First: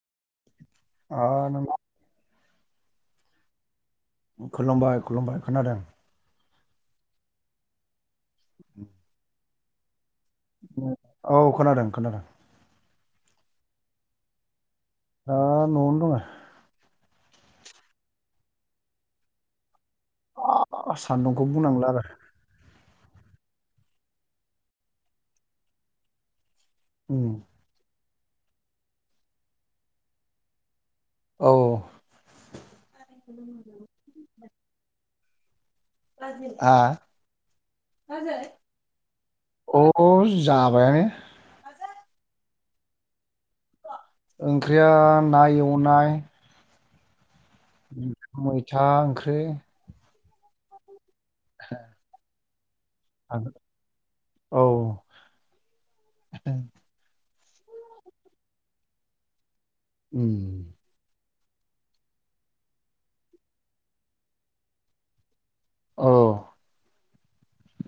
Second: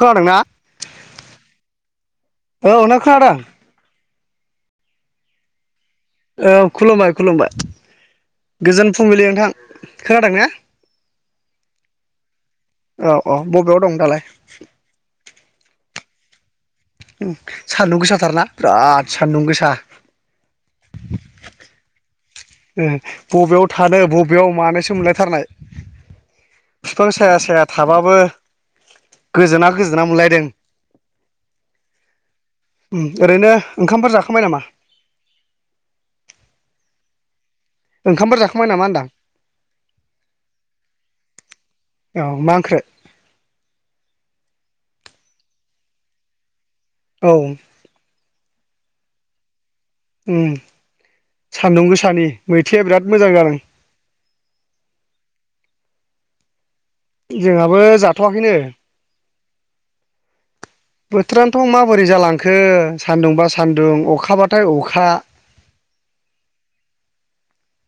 खोनादोंना? आ नंगौ। औ ना खोनादों। खुलुमबाय खुलुमबाय खोनादोंं। औ खुलुमबाय खुलुमबाय गोजोन फुंबिलि नोंथां। खोनादों ना? औ खोनादों खोनादों। औ औ बबेयाव दं दालाय? आ न'आवनो दङो। सान्दुं गोसाथारना बिराद सान्दुं गोसा। सानदुंखौ बुंनांला आरो। उम बबेयाव थानो बबेयाव मानोसो मोनलाय थारनाय। बिफां उम साया साया थाबाबो गोजोना गोजोना मोनलायदों। औ ओरैनो ओंखामफोर जाखांबाय नामा? [inaudible] ओंखामफोर जाखांबाय नामा होनदां अ' जाबायानो। औ मा ओंख्रि? ओंख्रिया ना एवनाय। औ। मैथा ओंख्रि। उम सान्दुं गोसानि। बिराद मोजां जादों। औ [inaudible] जोंहाबो जाथ'वाखैनो। उम। बोथोरानोथ' माबोरै जालांखो सान्दुंबा सान्दुं अखाबाथाय अखा। औ।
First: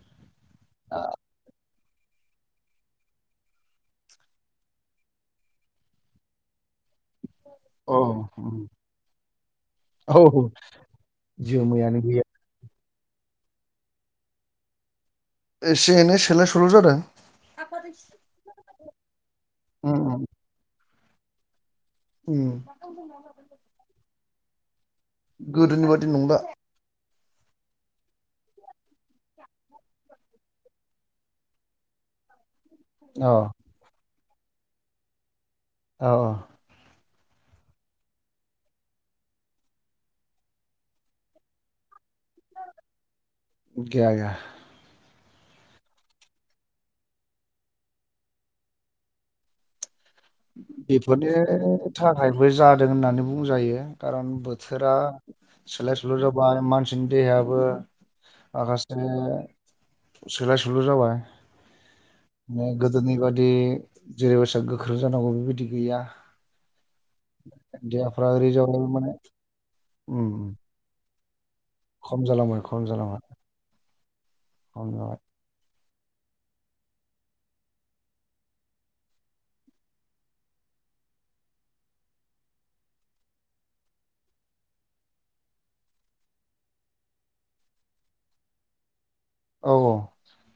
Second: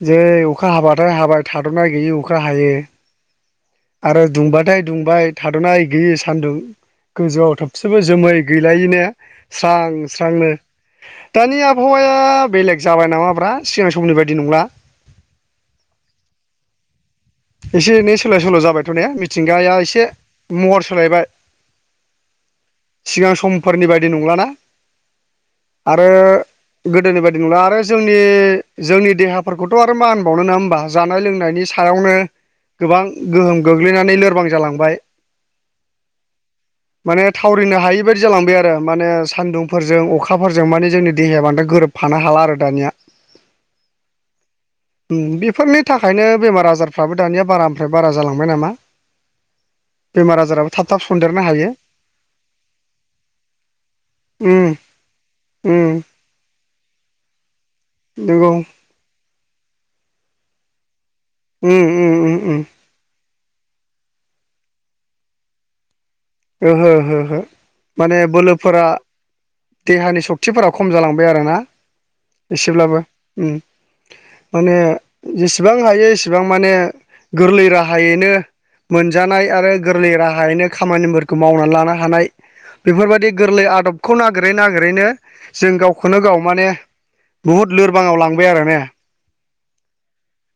जै अखा हाबाथाय हाबाय थाद'नाय गैयि अखा हायो। आरो दुंबाथाय दुंबाय थाद'ना गैयि सान्दुं। गोजौआव औ थोबसेबो जोमै उम, गैलायैनो स्रां औ स्रांनो। दानि जोमैयानो आबहावाया गैया बेलेग जाबाय नामाब्रा सिगां समनि बायदि नंला। एसे एने सोलाय सल' जादों। एसे एनै सोलाय सोल' जाबायथ' ने मिथिंगाया एसे उम महर सोलायबाय। उम सिगां समफोरनि बायदि नंलाना। गोदोनि आरो बादि नंला गोदोनि बायदि नोंला आरो जोंनि जोंनि देहाफोरखौथ' आरो मा होनबावनो नङा होमबा जानाय लोंनायनि सायावनो गोबां अ औ गोहोम गोग्लैनानै लोरबां जालांबाय। औ औ। माने थावरिनो हायि बायदि जालांबाय आरो माने सान्दुंफोरजों अखाफोरजों माने जोंनि देहाया बांद्राय गोरोब फानो हाला आरो दानिया। गैया गैया। बेफोरनि थाखायनो बेमार आजारफ्राबो दानिया बारानिफ्राय बारा जालांबाय नामा। [inaudible] बेफोरनि हायो थाखायबो जादों होननानै बुंजायो खारन उम बोथोरा उम सोलाय सोलाय जाबा मानसिनि देहायाबो नंगौ माखासे सोलाय सोल' जाबाय उम उम उम उम गोदोनि बादि। जेरैबायदि गोख्रों जानांगौ बेबायदि गैया। ओहो ओहो माने देहाफ्रा ओरै जाबाय बोलोफोरा माने देहानि उम सक्तिफोरा खम जालांबाय। आरोना खम जालांबाय खम एसेब्ला जालांबाय माने खम जाबाय जेसेबां हायो इसेबां माने गोरलै राहायैनो मोनजानाय आरो गोरलै राहायैनो खामानिफोरखौ मावनानै लानो हानाय। बेफोरबायदि गोरलै आदबखौ नागिरै नागिरैनो जों गावखौनो गाव माने बहुद लोरबाङाव लांबाय आरो ने औ औ।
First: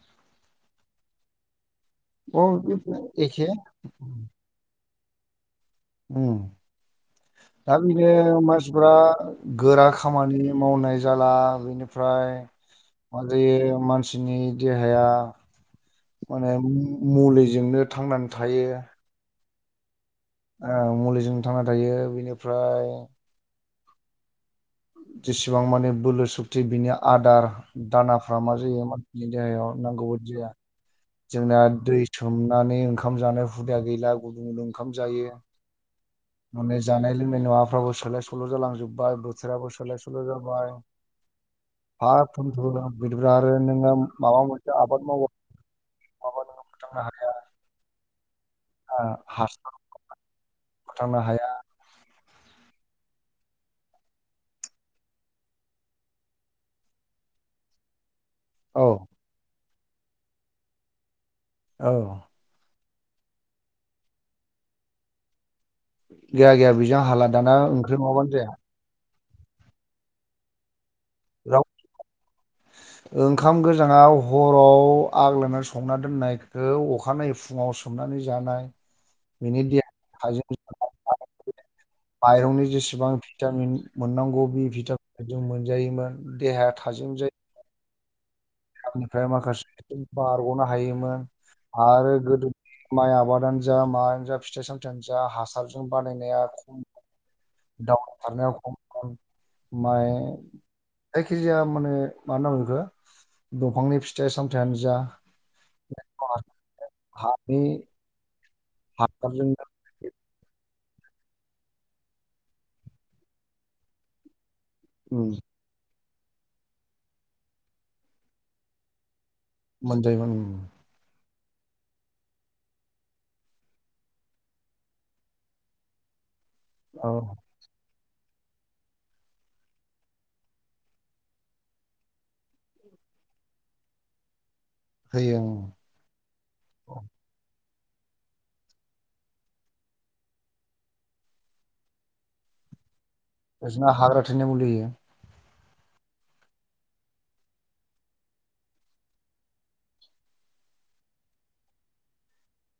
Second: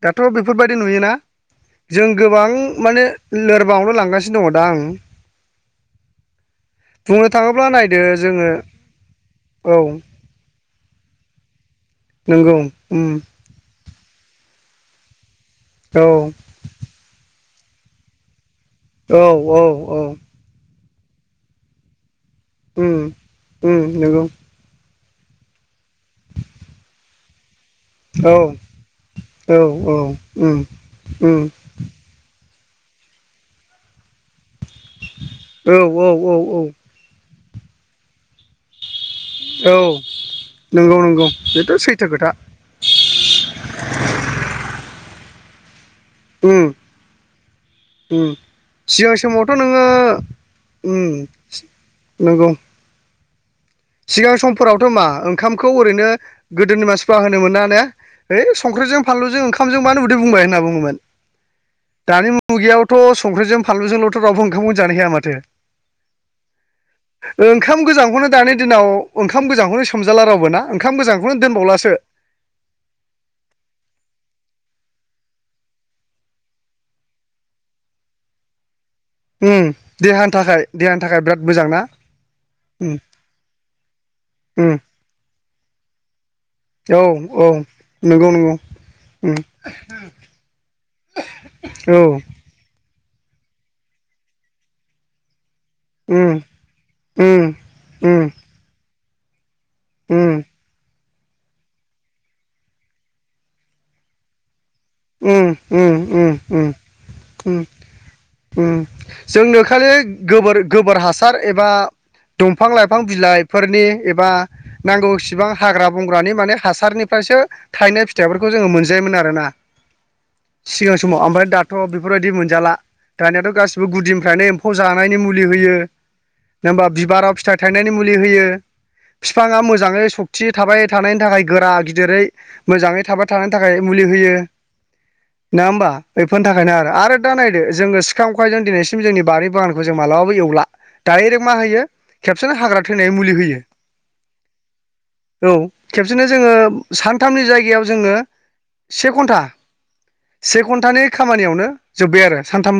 दाथ' बेफोरबायदि नुयोना। जों औ गोबां माने बे एखे लोरबाङाआवनो लांगासिनो दङ दा आं औ। बुंनो थाङोब्ला। दा नायदो बिदिनो जोङो मानसिफोरा औ गोरा खामानि मावनाय जाला बेनिफ्राय नंगौ उम मा जायो मानसिनि देहाया औ माने मुलिजोंनो थांनानै थायो। औ औ औ ओ मुलिजों थांना थायो बिनिफ्राय उम उम नंगौ। जेसेबां माने बोलो सुक्ति बिनि आदार औ दानाफ्रा मा जायो मानसिनि औ देहायाव औ नांगौ बाददि जाया उम उम जोंना दै सोम नानै ओंखाम जानाय हुदाया गैला गुदुं गुदुं ओंखाम जायो। औ औ औ औ माने जानाय लोंनाय मुवाफ्राबो सोलाय सोल' जालांजोब बाय बोथोराबो औ सोलाय सल जाबाय नंगौ नंगौ बेथ' सैथो हा खोथा [unintelligible] ' बिदिब्ला आरो नोङो माबा मोनसे आबाद मावा मबा उम नोंङो फोथांनो हाखाया। उम सिगां समावथ' नोङो उम फोथांनो हाया नंगौ। सिगां समफोरावथ' मा ओंखामखौ ओरैनो गोदोनि मानसिफ्रा होनो मोना ने? हैओइ औ संख्रिजों फानलुजों ओंखामजों बानो उदै बुंबाय होनना बुङोमोन औ दानि मुगायाव। थ' संख्रिजों फानलुजोंल'थ' रावबो ओंमखौनो जानो हाया माथो। गैया गैया बेजों हाला दाना ओंख्रि नङाबानो जाया। उनाव ओंखाम गोजांखौनो सोमजाला रावबो ना ओंखाम गोजांखौनो राव दोनबावलासो। ओंखाम गोजाङाव हराव आग्लायनानै संना दोननायखौ अखानायै फुङाव सोमनानै जानाय। बिनि उम देहा देहानि थाजिम थाखाय देहानि थाखाय जानाय, बिराद मोजां ना? माइरंनि उम जेसेबां भिटामिन मोननांगौ बे उम भिटामिन, जों मोनजायोमोन देहाया औ थाजिमजा औ नंगौ नंगौ। आनिफ्राय उम माखासे बारग'नो हायोमोन औ आरो गोदो। माइ आबादानो जा मायानो जा फिथाइ सामथायाइानो जा हासार जा उम बानायनाया खम उम दावउ उम खारनाया खम माइ उम जायखि जाया माने मा होना बुंङो बेखौ। दंफांनि फिथाइ साम उम उम उम उम उम हानि उम जोंनो हासारजोंनो खालि गोबोर गोबोर हासार एबा दंफां लाइफां बिलाइफोरनि एबा उम नांगौसिबां हाग्रा बंग्रानि माने हासारनिफ्रायसो थायनाय फिथाइफोरखौ जोङो मोनजायोमोन आरो ना। मोनजायमोन उम। दाथ' बेफोरबायदि मोनजाला। दानियाथ' गासिबो गुदिनिफ्रायनो एम्फौ जानायनि मुलि होयो नङा होमबा औ बिबाराव फिथाइ थाइनायनि। मुलि होयो। बिफाङा मोजाङै सक्ति थाबाय थानायनि थाखाय गोरा गिदिरै मोजाङै थाबाय थानायनि थाखाय मुलि, होयो होयो नङा होमबा बेफोरनि थाखायनो आरो ओं आरो दा नानै जो सिखा खंखायजोंनो दिनैसिम जोंनि बारि बागानखौ जों मालाबाबो एवला दरेक्ट मा होयो खबसेनो हाग्रा थैनाय मुलि होयो इदिनो हाग्रा थैनायनि मुलिहोयो। औ खेबसेनो जोङो सानथामनि जायगायाव जोंनो से घन्टा। से घन्टानि खामानियावनो जोब्बाय आरो सानथाम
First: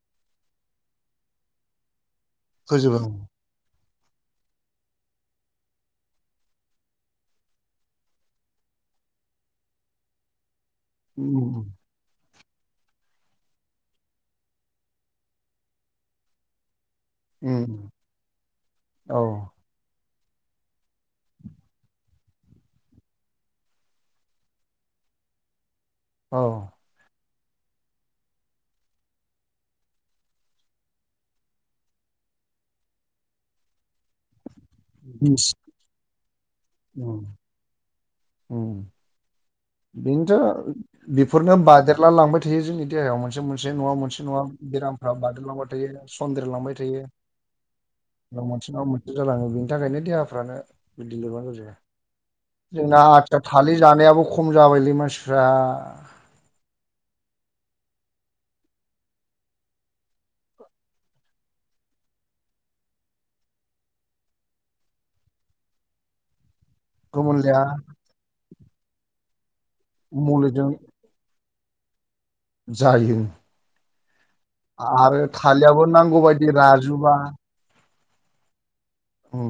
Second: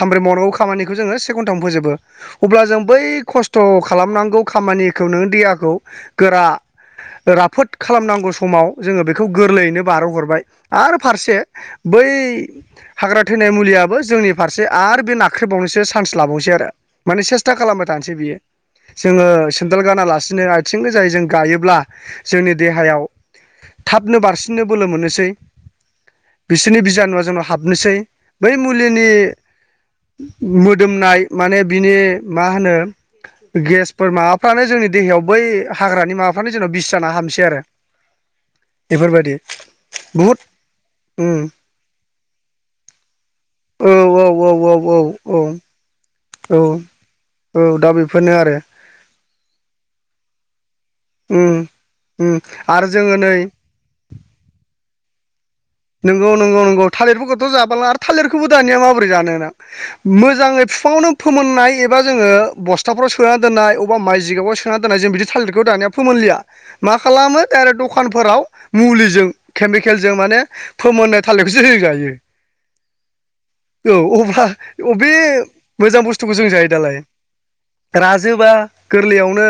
सामब्रै मावनांगौ खामानिखौ जोङो से घन्टामनो फोजोबो अब्ला जों फोजोबो बै खस्थ' खालामनांगौ खामानिखौ नों देहाखौ गोरा राफोद खालामनांगौ समाव जोङो बेखौ गोरलैयैनो बारहोहरबाय आ उम फारसे उम बै हाग्रा थैनाय मुलियाबो जोंनि फारसे आरो बे नाख्रेबावनोसो चान्स लाबावनोसै आरो। माने सेस्था खालामबाय उम, थानोसै बियो औ जोङो सेन्देल गाना लासि सिनो आथिं गोजायै जों गायोब्ला जोंनि देहायाव थाबनो बारसिननो बोलो मोनोसै औ बिसोरनि बिजानुआ जोंनाव। हाबनोसै। बै मुलिनि मोदोमनाय माने बिनि मा होनो गेसफोर मा फ्रानो जोंनि देहायाव बै मिस- हाग्रानि माबाफ्रानो जोंनाव बिस जाना उम हामनोसै आरो। उम एफोर बादि। बेनोथ' बेफोरनो बादेरला लांबाय थायो जोंनि देहायाव मोन से मोनसे औ नङा मोनसे नङा बेरामफ्रा औ बाददेरलांबाय थायो। सन्देरलांबाय औ थायो। औ दा बेफोरनो उनाव आरो मोनसे नङा मोनसे जालाङो बेनि थाखायनो देहाफ्रानो [unintelligible] उम उम आरो जोंना जोङो आथिया नै थालिर जानायाबो खम जाबायलै मानसिफ्रा। नंगौ नंगौ नंगौ थालिरफोरखौथ' जा थालार आरो थालेरखौबो दानिया माबोरै जानोना? मोजाङै बिफाङावनो फोमोननाय एबा जोङो बस्थाफोराव सोनान दोननाय अबा माइ जिगाबाव सोना दोननाय जों बिदि थालिरखौ दानिया फोमोनलिया। मा खालामो गोमोनलाया दाइरेक्ट दखानफोराव मुलिजों केमिकेलजों माने मुलिजों फोमोनो थालेर खोसो जों जायो। जायो। औ अब्ला अबे आरो थालियाबो मोजां बुस्थुखौ नांगौबायदि जों जायो दालाय? राजुबा राजोबा गोरलैयावनो उम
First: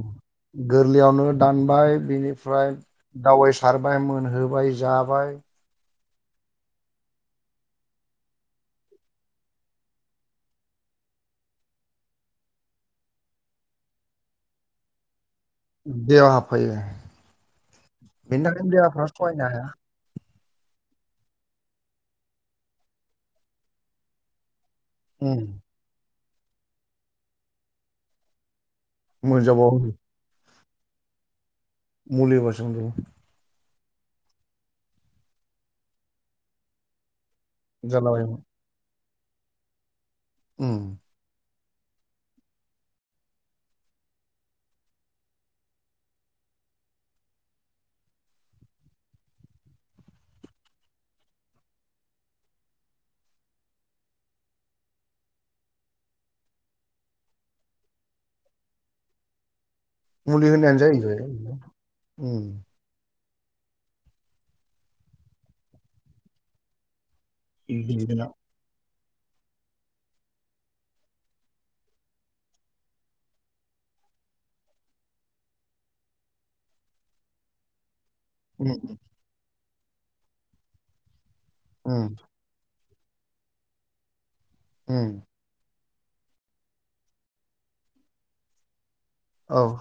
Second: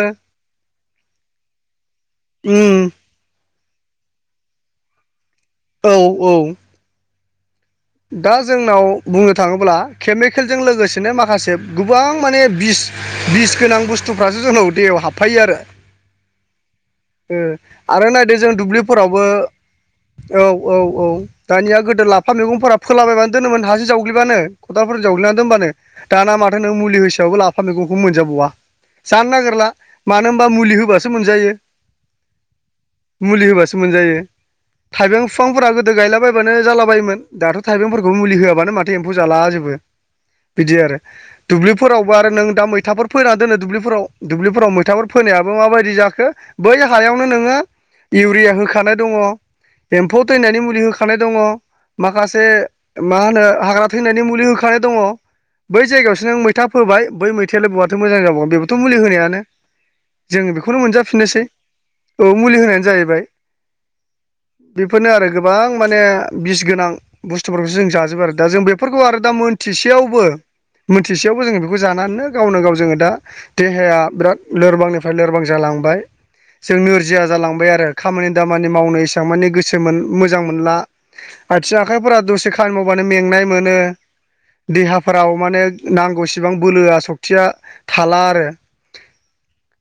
गोरलैयावनो दानबाय बिनिफ्राय उम दावेस सारबाय मोनहोबाय जाबाय। औ औ। दा जोंनाव बुंनो थांङोब्ला केमिकेलजों लोगोसेनो माखासे गोबां माने बिस बिस गोनां बुस्थुफ्रासो जोंनाव दैेहायाव हाब देहायाव हाबफायो। ओ आरो नायदो बेनि जों थाखायनो देहाफ्रा दुब्लिफोरावबो सहायनो हाया औ औ औ दानिया गोदो लाफा मैगंफोरा फोलाबायबानो दोनोमोन हाजों जावग्लिबानो। खदालफोर जावग्लिना उम दोनबानो। दाना माथो नों मुलि होसेयावबो लाफा मैगंखौ मोनजाबावा। जानो नागेरला मोनजाबावो मानो होमबा मुलि होबासो मोनजायो। मुलि होबासो मोनजायो। मुलि होबासो मोनजायो। थाइबें फिफांफोरा गोदो गायलाबायबानो जालाबायायोमोन। दा थाइबेंफोरखौबो मुलि जालाबायोमोन होआबानो माथो एम्फौ जालाजोबो उम बिदि आरो। दुब्लिफोरावबो आरो नों दा मैथाफोर फोनानै दोनो दुब्लिफोराव दुब्लिफोराव मैथाफोर फोनायाबो माबादि जाखो? बै हायावनो नोङो इउरिया होखानाय दङ। एम्फौ थैनानि मुलि होखानाय दङ। माखास से मा होनो हाग्रा थैनायनि मुलि होखानाय दङ। बै जायगायावसो नों मैथा फोबाय बै मैथायालाय बहाथ' मोजां जाबावनो। बेबोथ' मुलि होनायानो। जों मुलि बेखौनो होनायानो मोनजाफिननोसै। जाहैबाय औ उम मुलि होनायानो जाहैबाय। बेफोरनो आरो गोबां माने बिस गोनां बुस्थुफोरखौसो जों जाजोबो बिदिना आरो दा जों बेफोरखौ आरो दा मोनथिसेयावबो मोनथिसेयावबो जोङो बेखौ जानानैनो गावनो गाव जोङो दा देहाया बिराद लोरबांनिफ्राय लोरबां जाला लांबाय जों नोरजिया जालांबाय आरो। खामानि दामानि उम मावनो एसां माने गोसो मोन मोजां मोनला। आथिं उम आखाइफोरा दसे खामानि माव बानो मेंनाय मोनो। उम देहाफोराव माने नांगौसिबां बोलोआ सक्तिया थाला आरो। औ।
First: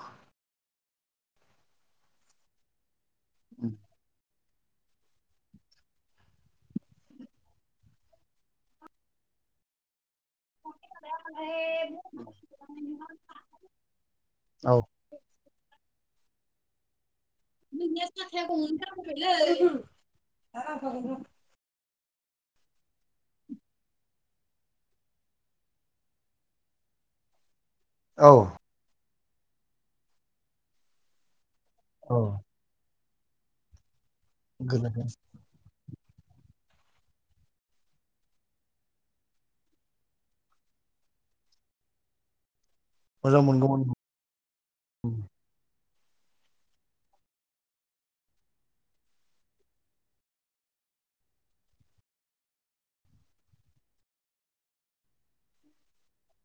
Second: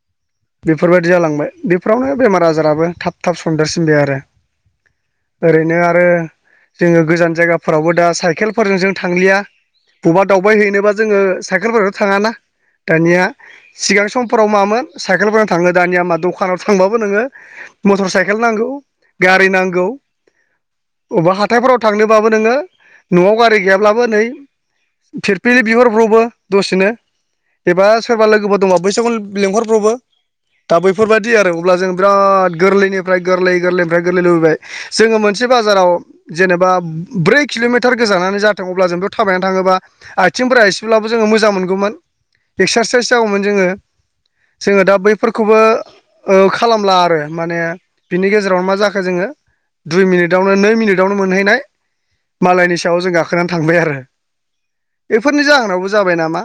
बेफोरबादि जालांबाय बेफोरावनो बेमार आजाराबो थाब थाब सनदेरसिनबाय आरो। ओरैनो आरो जोङो गोजान जायगाफोरावबो दा साइकेलफोरजों जों थांलिया। बबा दाव बाय हैनोबा जोङो साइकेलफोरावथ' थांङाना। दानिया सिगां समफोराव औ मामोन साइकेलफोराव थाङो दानिया मा दखानाव थांबाबो नोंङो नोंनिया साताया गंनै गारि जाबोबायलै। दा लांफागोन र'। फोराव थांनोबाबो नोङो न'आव गारि गैयाब्लाबो नै फिरफिलि बिहरब्र'बो दसेनो। एबा सोरबा औ लोगोफोर दंङब्ला बैसोरखौ लेंहरब्रबो दा बैफोरबायदि आरो अब्ला जों औ बिराद गोरलैनिफ्राय गोरलै गोरलैनिफ्राय गोरलै लुबैबाय गोजोनथों जोङो मोनसे बाजाराव जेनेबा ब्रै किल'मिटार गोजानानो जाथों अब्ला जोंथ थाबायनानै थाङोबा आथिंफोरा एसेब्लाबो जोङो मोजां मोनगौमोन एक्सारसाइस जागौमोन मोजां मोनगौमोन जोङो-जोङो दा बैफोरखौबो ओ खालामला आरो माने बिनि गेजेरावनो मा जाखो जोङो दुइ मिनिटावनो नै मिनिट बेयावनो मोनहैनाय मालायनि सायाव जों गाखोनानै थांबाय आरो बेफोरनि जाहोनावबो जाबाय नामा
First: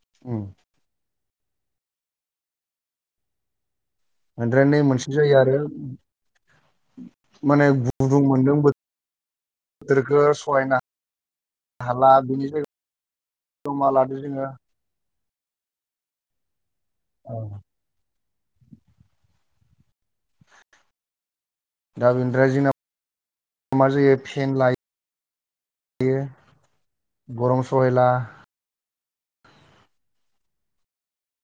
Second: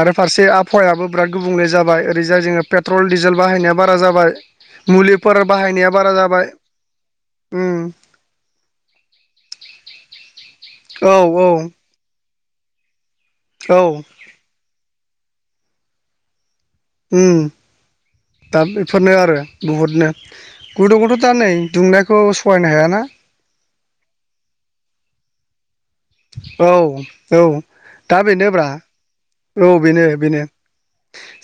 आरो फारसे उम, आबहावायाबो बिराद गुबुंले जाबाय ओरैजाय जोङो पेट्रल डिजेल बाहायनायाबो बारा जाबाय ओमफ्राय नै मोनसे मुलिफोर जायो आरो बाहायनाया बारा जाबाय उम माने गुदुं मोनदों बो- बोथोरखो सहायनो औ औ हाला बेनिफ्राय औ जमा लादो जोङो औ। ओम दा बेफोरनो आरो बुहुदनो गथ'खौथ' दा नै दा दुंनायखौ बेनिफ्राय जोंना सहायनो हायाना मा जायो फेन लायो औ-औ गरम सहायला दा बेनो ब्रा औ बेनो-बेनो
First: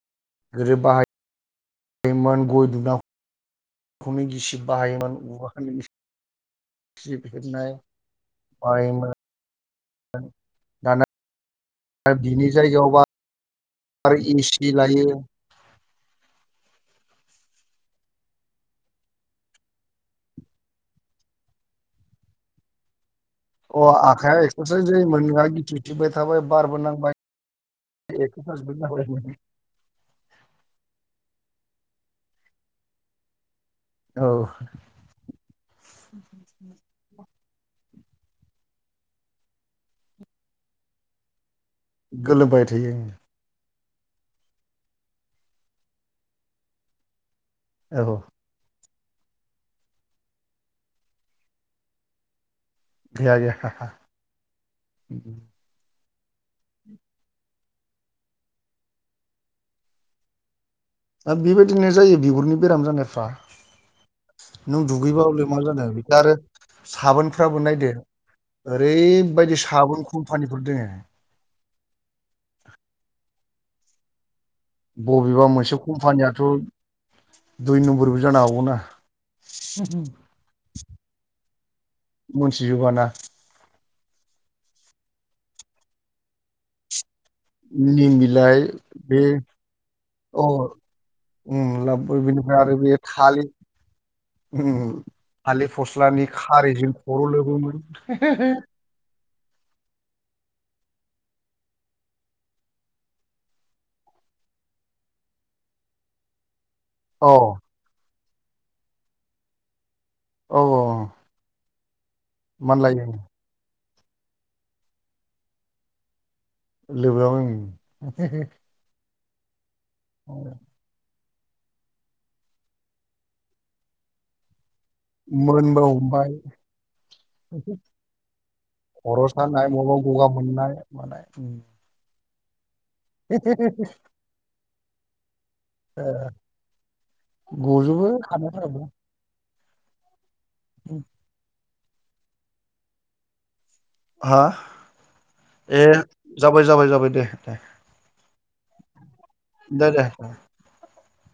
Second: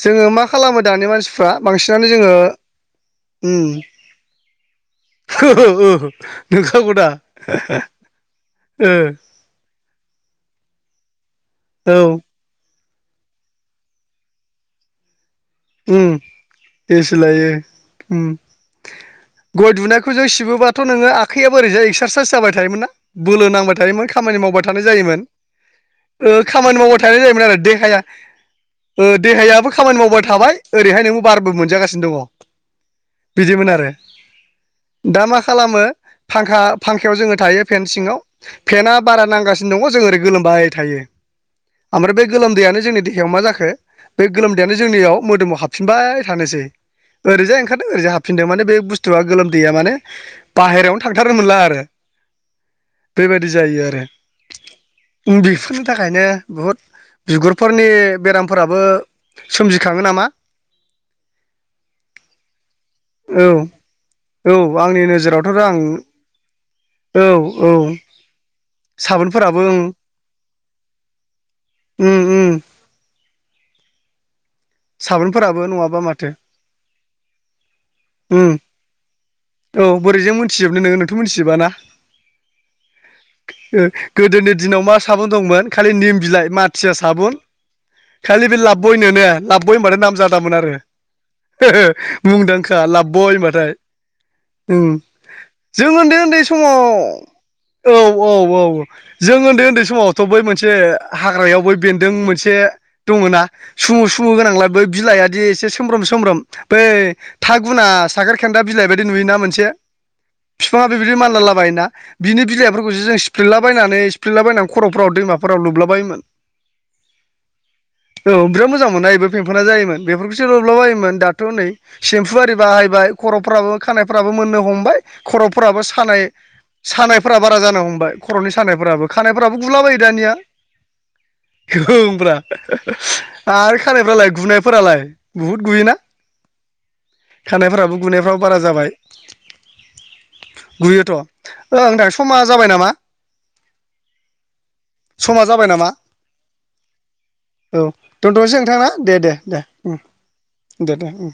जोङो मा गोदो खालामो दानि मानसिफ्रा बांसिनानो जोङो बाहायोमोन गय उम [unintelligible] नंखागौ दा गिसिब हेबनाय ओ बाहायोमोन दाना औ बिनि जायगायाव [unintelligible] ओम एसि लायो ओम गय दुनायखौ जों सिबोबाथ' नोङो आखाइआबो ओरैजाय एक्सारसाइस जाबाय थायोमोन ना बोलो नांबाय अ थायोमोन खामानि आखाइया मावबाय एक्सारसाइस थानाय जायोमोन नोंहा गिथिबथिबाय ओ थाबाय बारबो खामानि मावबाय नांबाय थानाय जायोमोन आरो देहाया एक्सारसाइसबो ओ जाबायमोन देहायाबो खामानि मावबाय थाबाय ओरैहाय नोंबो बारबो मोनजागासिनो दङ बिदिमोन आरो औ दा मा खालामो फांखा- फांखायाव जोङो थायो फेन सिङाव फेनआ बारा नांगासिनो दङ जों ओरै गोलोमबाय थायो ओमफ्राय बे गोलोमबाय गोलोमदैयानो थायो जोंनि देहायाव मा जाखो बे गोलोमदैयानो जोंनियाव मोदोमाव हाबफिनबाय थानोसै ओरैजाय ओंखारदों ओरैजाय औ हाबफिनदों माने बे बुस्थु बुस्थुआ गोलोमदैया माने बाहेरायावनो थांथारनो मोनला आरो गैया बेबायदि गैया जायो आरो ओम बेफोरनो बिनि थाखायनो बुहुद बिगुरफोरनि बेरामफोराबो सोमजिखाङो नामा दा बेबायदिनो जायो बिगुरनि बेराम जानायफ्रा औ औ नों आंनि नोजोरावथ' दुगैबाल'मा आं जानो बेखौ आरो औ साबोनफ्राबो नायदो औ साबोनफोराबो ओरैबायदि साबोन कम्पानिफोर दोङो ओम-ओम बबेबा मोनसे माथो कम्पानियाथ' दुइ नम्बरबो जानो उम हागौना औ बोरैजों मोनथिजोबनो नोङो नोंथ' मोनथिजोबाना मोनथिजोबाना ओ गोदोनि दिनाव मा साबुन दंमोन खालि निम बिलाइ माथिया साबुन निम खालि बे बिलाइ लाब बय नो बे ना लाबब'य होनबाथाय नाम अ जादामोन आरो उम बेनिफ्राय आरो मुंदांखा बे लाबब'य थालिर होनबाथाय उम ओम थालिर जों फस्लानि उन्दै-उन्दै समाव खारैजों खर' लोबोमोन औ-औ-औ जों उन्दै-उन्दै समावथ' बै मोनसे हाग्रायाव बै बेन्दों मोनसे दङना सुमु -सुमु गोनांलाय बै बिलाइयादि एसे सोमब्रोम-सोमब्रोम बै औ थागुना साखेर खेन्दा बिलाइ बायदि नुयोना मोनसे औ बिफाङा औ बेबायदि मानलालाबायोना बिनि बिलाइफोरखौसो मानलायो जों सिफ्लिलाबायनानै-सिफ्लिलाबायनानै खर'फोराव दैमाफोराव लोबलाबायोमोन [unintelligible] नायबो फेंफोना जायोमोन बेफोरखौसो लोबलाबायोमोन दा दाथ'नै सेम्फु आरि बाहायबाय खर'फ्राबो खानायफ्राबो मोननो हम बाय खर'फोराबो मोनबो सानाय हमबाय सानायफोरा बारा जानो हमबाय खर'नि सानायफोराबो खर' खानायफोराबो सानाय बबेबा गुलाबायो गगा दानिया मोननाय मानाय ओं ब्रा आरो खानायफ्रालाय गुनायफोरालाय बुहुद गुयोना खानायफ्राबो गजोबो गुनायफ्राबो बारा खानायफोराबो जाबाय गुयोथ' ओं दा समा जाबाय नामा हा समा जाबाय ए नामा जाबाय जाबाय जाबाय दे दे नोंथाङा दे दे दे दे दे